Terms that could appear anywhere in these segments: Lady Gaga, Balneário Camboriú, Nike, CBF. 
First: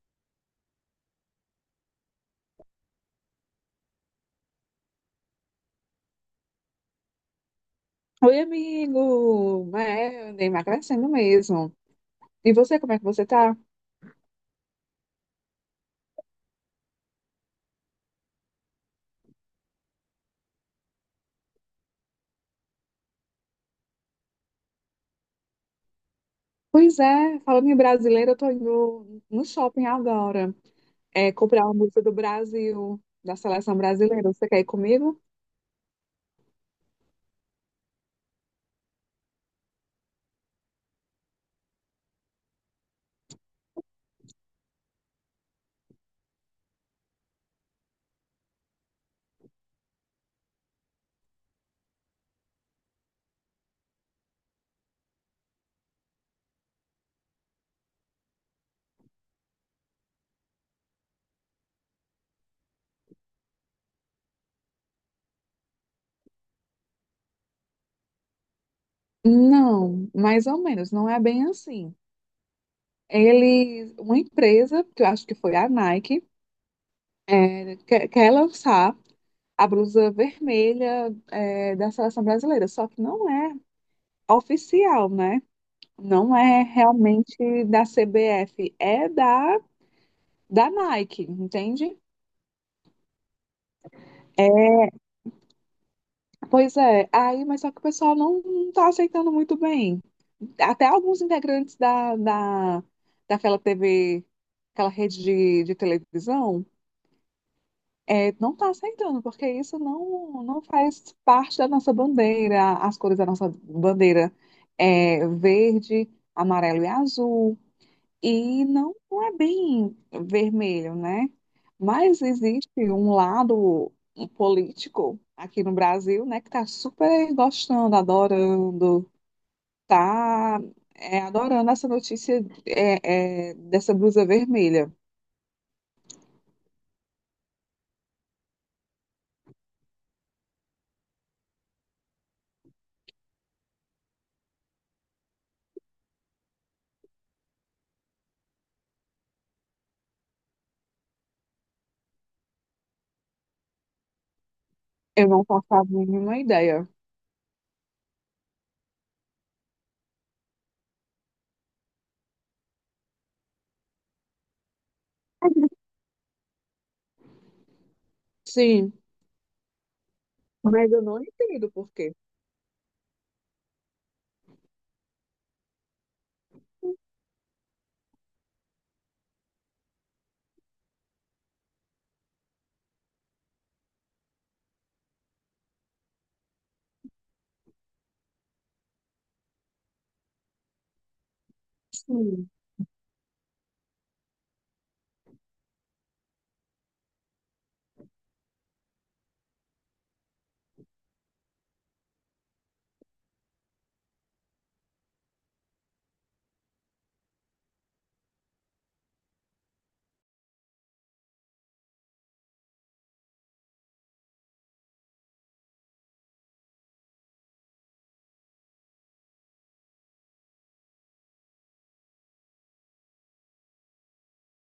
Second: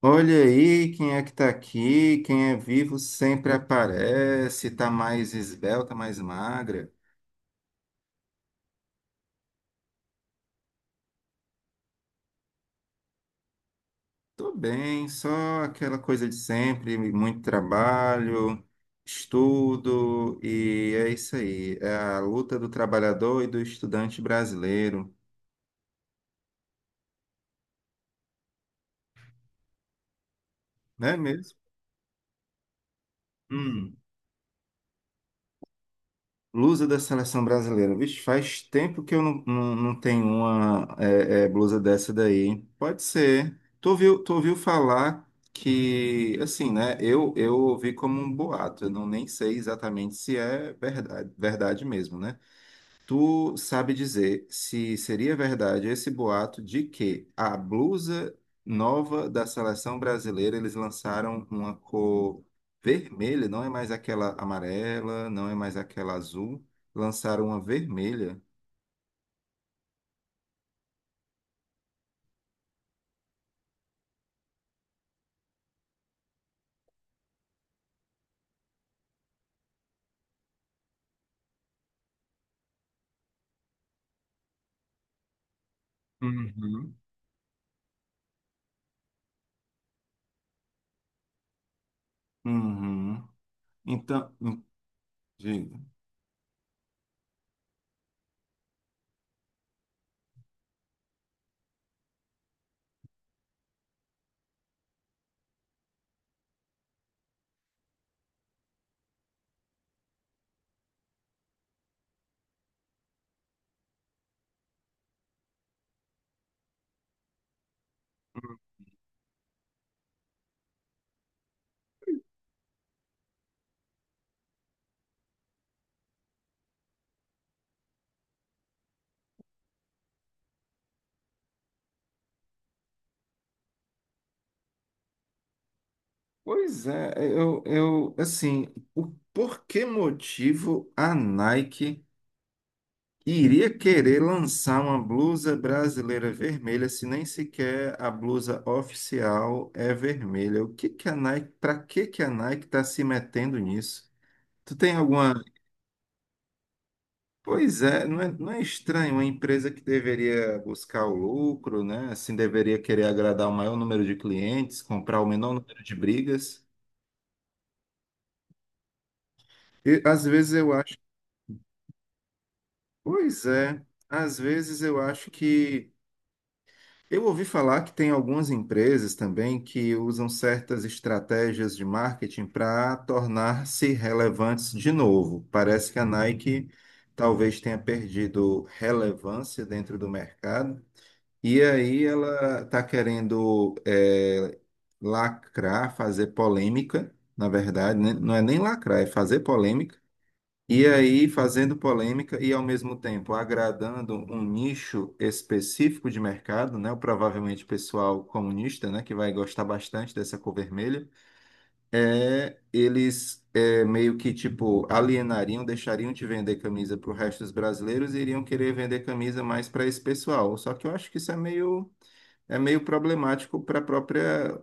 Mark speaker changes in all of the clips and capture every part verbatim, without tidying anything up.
Speaker 1: Olha aí quem é que tá aqui, quem é vivo sempre aparece, tá mais esbelta, mais magra.
Speaker 2: Oi, amigo! É, eu andei emagrecendo mesmo. E você, como é que você tá?
Speaker 1: Tô bem, só aquela coisa de sempre, muito trabalho, estudo, e é isso aí, é a luta do trabalhador e do estudante brasileiro,
Speaker 2: Pois é, falando em brasileiro, eu tô indo no shopping agora,
Speaker 1: não é
Speaker 2: é,
Speaker 1: mesmo?
Speaker 2: comprar uma música do Brasil, da seleção
Speaker 1: Hum.
Speaker 2: brasileira. Você quer ir comigo?
Speaker 1: Blusa da seleção brasileira. Vixe, faz tempo que eu não, não, não tenho uma é, é, blusa dessa daí. Hein? Pode ser. Tu ouviu, tu ouviu falar que, assim, né? Eu, eu ouvi como um boato. Eu não nem sei exatamente se é verdade, verdade mesmo, né? Tu sabe dizer se seria verdade esse boato de que a blusa nova da seleção brasileira eles lançaram uma cor vermelha, não é mais aquela amarela, não é mais aquela azul, lançaram uma vermelha.
Speaker 2: Não, mais ou menos, não é bem assim. Ele, uma empresa, que eu acho que foi a Nike, é, quer, quer lançar a blusa vermelha, é, da seleção brasileira, só que não é oficial, né? Não é
Speaker 1: Uhum.
Speaker 2: realmente da C B F, é da, da Nike, entende?
Speaker 1: Uhum. Então, hum, diga.
Speaker 2: Pois é, aí, mas só que o pessoal não, não tá aceitando muito bem. Até alguns integrantes da, da, daquela tevê, aquela rede de, de televisão, é, não está aceitando, porque isso não, não faz parte da nossa bandeira, as cores da nossa bandeira é verde, amarelo e azul, e não, não é bem vermelho, né? Mas existe um lado político aqui no Brasil, né, que está super gostando, adorando, tá, é, adorando essa notícia é, é, dessa blusa vermelha.
Speaker 1: Pois é, eu, eu assim, o, por que motivo a Nike iria querer lançar uma blusa brasileira vermelha se nem sequer a blusa oficial é vermelha? O que que a Nike, para que que a Nike está se metendo nisso? Tu tem
Speaker 2: Eu
Speaker 1: alguma?
Speaker 2: não faço a mínima ideia.
Speaker 1: Pois é, não é, não é estranho uma empresa que deveria buscar o lucro, né? Assim deveria querer agradar o maior número de clientes, comprar o menor número de brigas.
Speaker 2: Sim,
Speaker 1: E às vezes eu
Speaker 2: mas
Speaker 1: acho,
Speaker 2: eu não entendo por quê.
Speaker 1: pois é, às vezes eu acho que eu ouvi falar que tem algumas empresas também que usam certas estratégias de marketing para tornar-se relevantes de novo. Parece que a Nike talvez tenha perdido relevância dentro do mercado e aí
Speaker 2: Sim.
Speaker 1: ela está querendo eh, lacrar, fazer polêmica, na verdade, né? Não é nem lacrar, é fazer polêmica e aí, fazendo polêmica e, ao mesmo tempo, agradando um nicho específico de mercado, né? O provavelmente pessoal comunista, né? Que vai gostar bastante dessa cor vermelha. É, eles é, meio que, tipo, alienariam, deixariam de vender camisa para o resto dos brasileiros e iriam querer vender camisa mais para esse pessoal. Só que eu acho que isso é meio... É meio problemático para a própria,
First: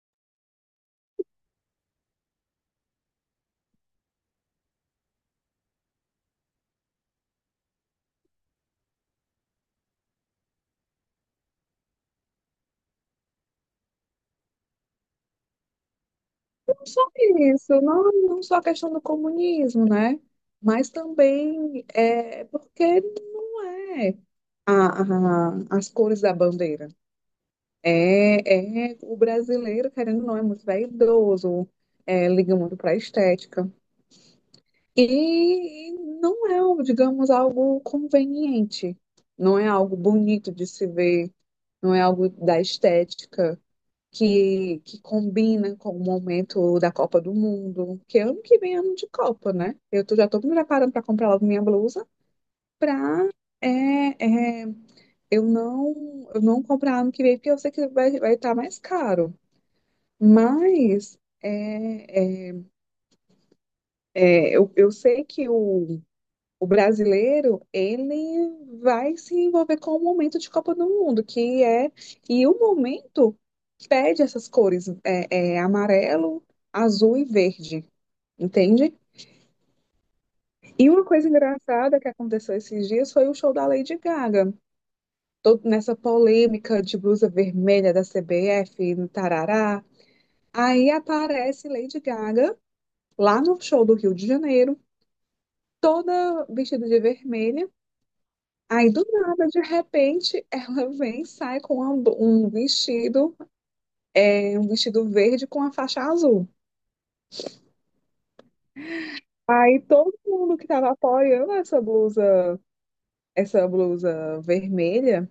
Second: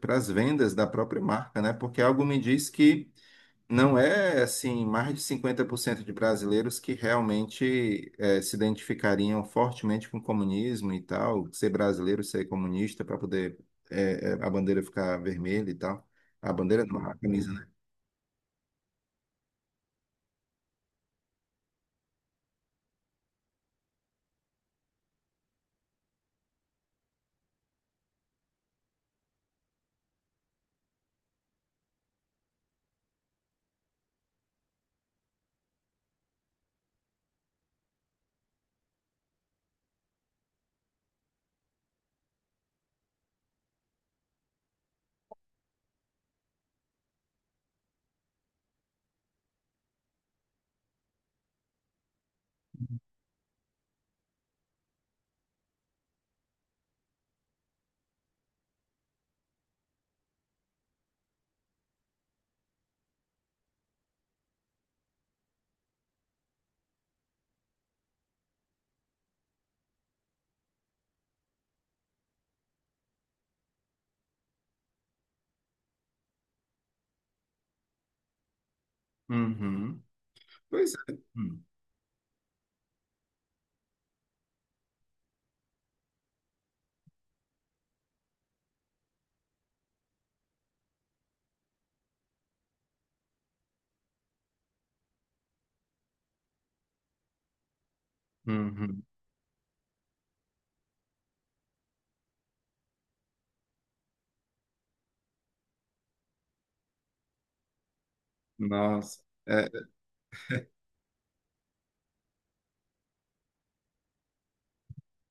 Speaker 1: para as vendas da própria marca, né? Porque algo me diz que não é assim, mais de cinquenta por cento de brasileiros que realmente eh, se identificariam fortemente com o comunismo e tal, ser brasileiro, ser comunista para poder eh, eh, a bandeira ficar vermelha e tal. A bandeira não, a
Speaker 2: É
Speaker 1: camisa, né?
Speaker 2: isso, não, não só a questão do comunismo, né? Mas também é porque não é a, a- as cores da bandeira. É, é, o brasileiro, querendo ou não, é muito vaidoso, é, liga muito para a estética. E não é, algo, digamos, algo conveniente, não é algo bonito de se ver, não é algo da estética que, que combina com o momento da Copa do Mundo, que ano que vem é ano de Copa, né? Eu tô, já estou me preparando para comprar logo minha blusa para é, é, eu não, eu não comprar ano que vem, porque eu sei que vai, vai estar mais caro. Mas é, é, é, eu, eu sei que o, o brasileiro ele vai se envolver com o momento de Copa do Mundo, que é e o momento pede essas cores é, é, amarelo, azul e verde, entende?
Speaker 1: Uhum.
Speaker 2: E
Speaker 1: Pois
Speaker 2: uma
Speaker 1: é.
Speaker 2: coisa engraçada que aconteceu esses dias foi o show da Lady Gaga, todo nessa polêmica de blusa vermelha da C B F, tarará. Aí aparece Lady Gaga lá no show do Rio de Janeiro toda vestida de vermelho. Aí
Speaker 1: Uhum.
Speaker 2: do nada, de repente, ela vem e sai com uma um vestido, é, um vestido verde com a faixa azul.
Speaker 1: Nossa.
Speaker 2: Aí todo mundo que estava apoiando essa blusa, essa blusa vermelha,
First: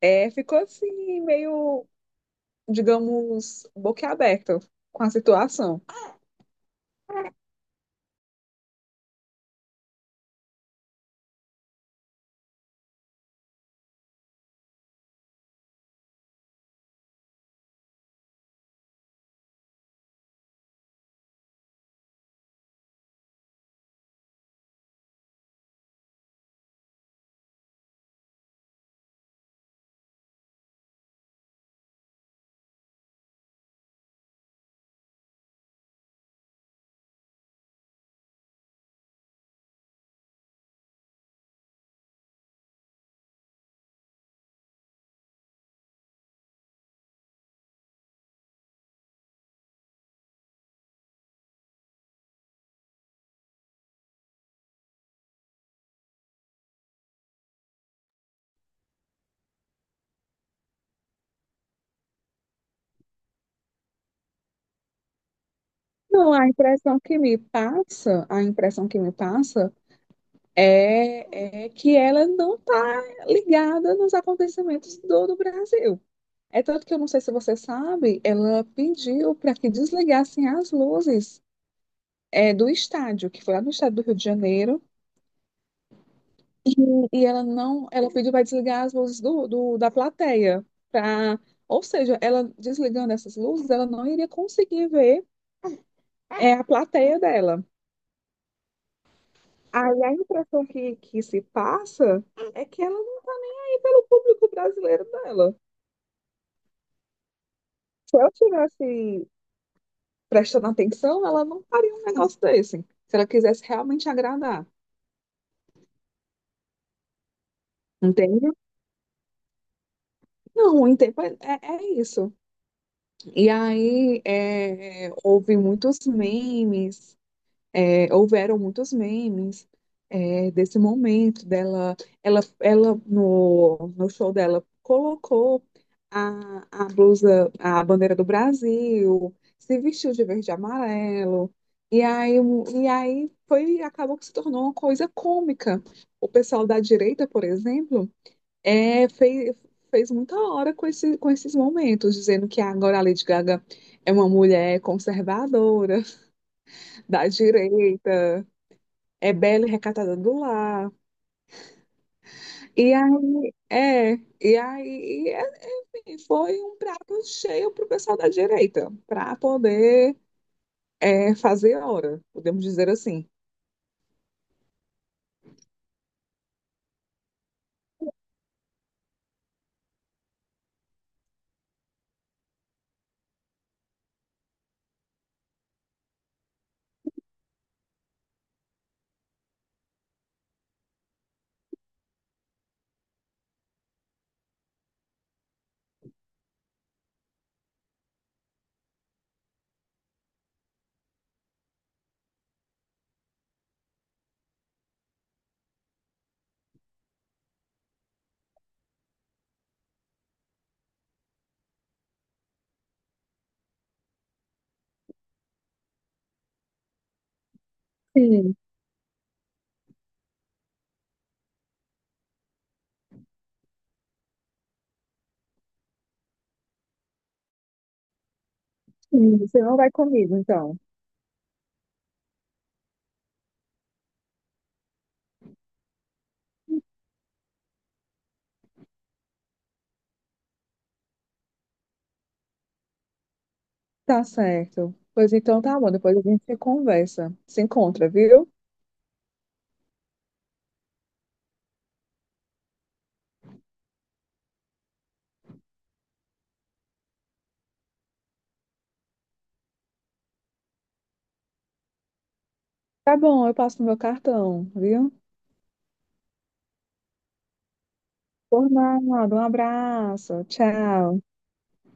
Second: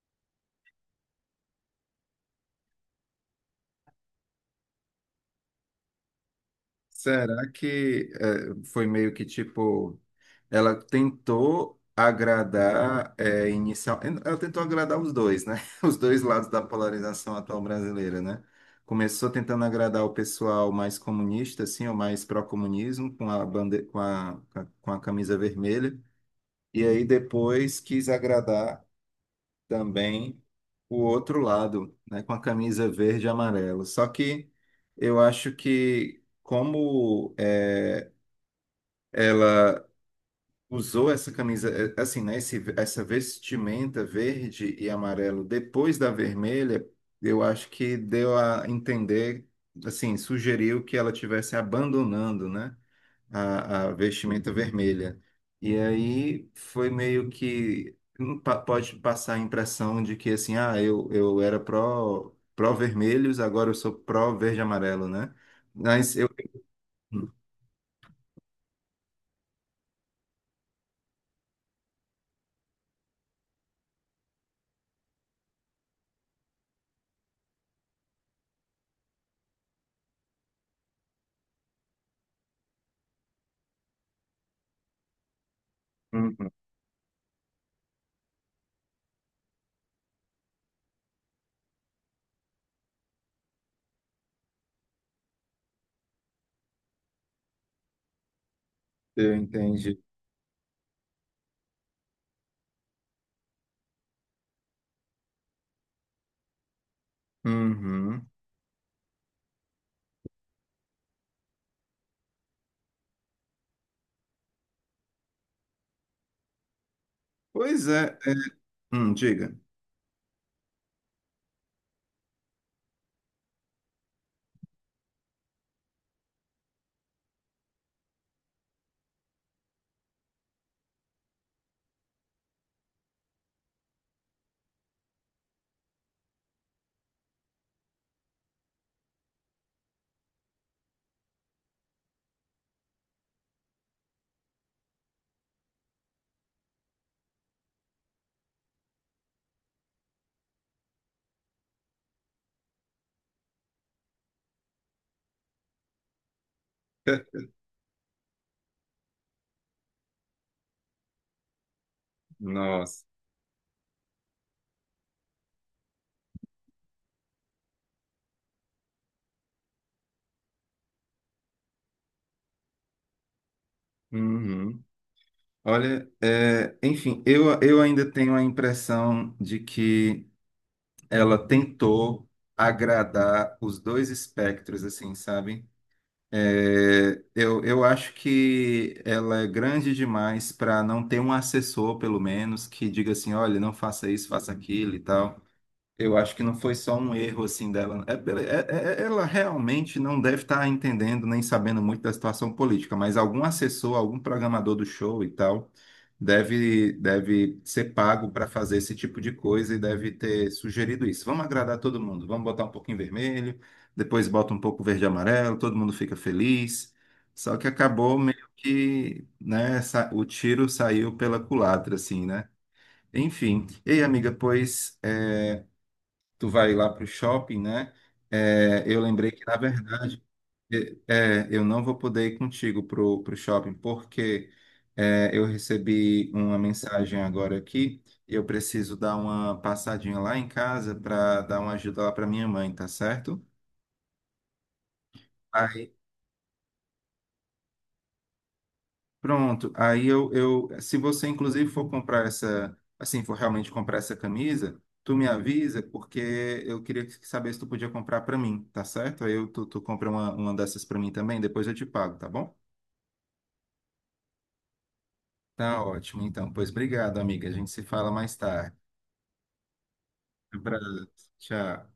Speaker 2: é, ficou assim, meio, digamos, boquiaberto com a situação.
Speaker 1: Será que eh, foi meio que tipo, ela tentou agradar eh, inicial, ela tentou agradar os dois, né? Os dois lados da polarização atual brasileira, né? Começou tentando agradar o pessoal mais comunista, assim, ou mais pró-comunismo, com a bande... com a, com a com a camisa vermelha, e aí depois quis agradar também o outro lado, né, com a camisa verde e amarelo. Só que eu acho que como é, ela usou essa camisa, é, assim, né, esse, essa vestimenta verde e amarelo depois da vermelha, eu acho que deu a entender, assim, sugeriu que ela estivesse abandonando, né? a, a vestimenta vermelha. E aí foi meio que hum, pa- pode passar a impressão de que assim, ah, eu, eu era pró, pró-vermelhos, agora eu sou pró-verde e amarelo, né? Mas eu,
Speaker 2: Não, a impressão que me passa, a impressão que me passa é, é que ela não está ligada nos acontecimentos do, do Brasil. É tanto que eu não sei se você sabe, ela pediu para que desligassem as luzes é, do estádio, que foi lá no estado do Rio de Janeiro,
Speaker 1: uhum,
Speaker 2: e ela não, ela pediu para desligar as luzes do, do- da plateia, pra, ou seja, ela desligando essas luzes, ela não iria conseguir ver é, a plateia dela.
Speaker 1: eu entendi.
Speaker 2: Aí a impressão que, que se passa é que ela não está nem aí pelo público brasileiro dela. Se
Speaker 1: Uhum.
Speaker 2: eu tivesse prestando atenção, ela não faria um negócio desse. Se ela quisesse realmente agradar.
Speaker 1: Pois é, é,
Speaker 2: Entende?
Speaker 1: hum, diga.
Speaker 2: Não, o tempo é, é, é isso. E aí é, houve muitos memes É, houveram muitos memes é, desse momento dela. Ela, ela no, no show dela colocou a, a blusa, a bandeira do Brasil, se vestiu de verde e amarelo. E aí, o- e aí foi, acabou que se tornou uma coisa cômica. O pessoal da direita, por exemplo, é, fez, fez muita hora com, esse, com esses momentos, dizendo que agora a Lady Gaga é uma mulher conservadora, da
Speaker 1: É,
Speaker 2: direita. É bela e recatada do lar. E
Speaker 1: nossa.
Speaker 2: aí, é, e aí, é- enfim, foi um prato cheio para o pessoal da direita, para poder é, fazer hora, podemos dizer assim.
Speaker 1: Uhum. Olha, é, enfim, eu, eu ainda tenho a impressão de que ela tentou agradar os dois espectros, assim, sabe? É, eu, eu acho que ela é grande demais para não ter um assessor, pelo menos, que diga assim, olha, não faça isso, faça aquilo e tal. Eu acho que não foi só um erro assim dela. É é- é- é- ela realmente não deve estar entendendo nem sabendo muito da situação política, mas algum assessor, algum programador do show e tal, deve, deve ser pago para fazer esse tipo de coisa e deve ter sugerido isso. Vamos agradar todo mundo, vamos botar um pouquinho vermelho, depois bota um pouco verde e amarelo, todo mundo fica feliz. Só que acabou meio
Speaker 2: Sim,
Speaker 1: que, né, sa- o tiro saiu pela culatra, assim, né? Enfim. Ei, amiga, pois. É, tu vai lá para o shopping, né? É, eu lembrei
Speaker 2: sim,
Speaker 1: que, na
Speaker 2: você não vai
Speaker 1: verdade,
Speaker 2: comigo, então.
Speaker 1: é, é, eu não vou poder ir contigo pro, pro shopping, porque é, eu recebi uma mensagem agora aqui e eu preciso dar uma passadinha lá em casa para dar uma ajuda lá para minha mãe, tá certo?
Speaker 2: Tá certo. Pois então tá bom,
Speaker 1: Aí
Speaker 2: depois a gente conversa, se encontra, viu?
Speaker 1: pronto, aí eu, eu, se você inclusive for comprar essa, assim, for realmente comprar essa camisa, tu me avisa, porque eu queria saber se tu podia comprar para mim, tá certo? Aí eu, tu, tu compra uma, uma dessas para mim também, depois eu te pago, tá bom?
Speaker 2: Tá bom, eu passo no meu cartão, viu?
Speaker 1: Tá ótimo, então. Pois obrigado, amiga. A gente se fala mais
Speaker 2: Por
Speaker 1: tarde.
Speaker 2: nada, um abraço,
Speaker 1: Abraço,
Speaker 2: tchau.
Speaker 1: tchau.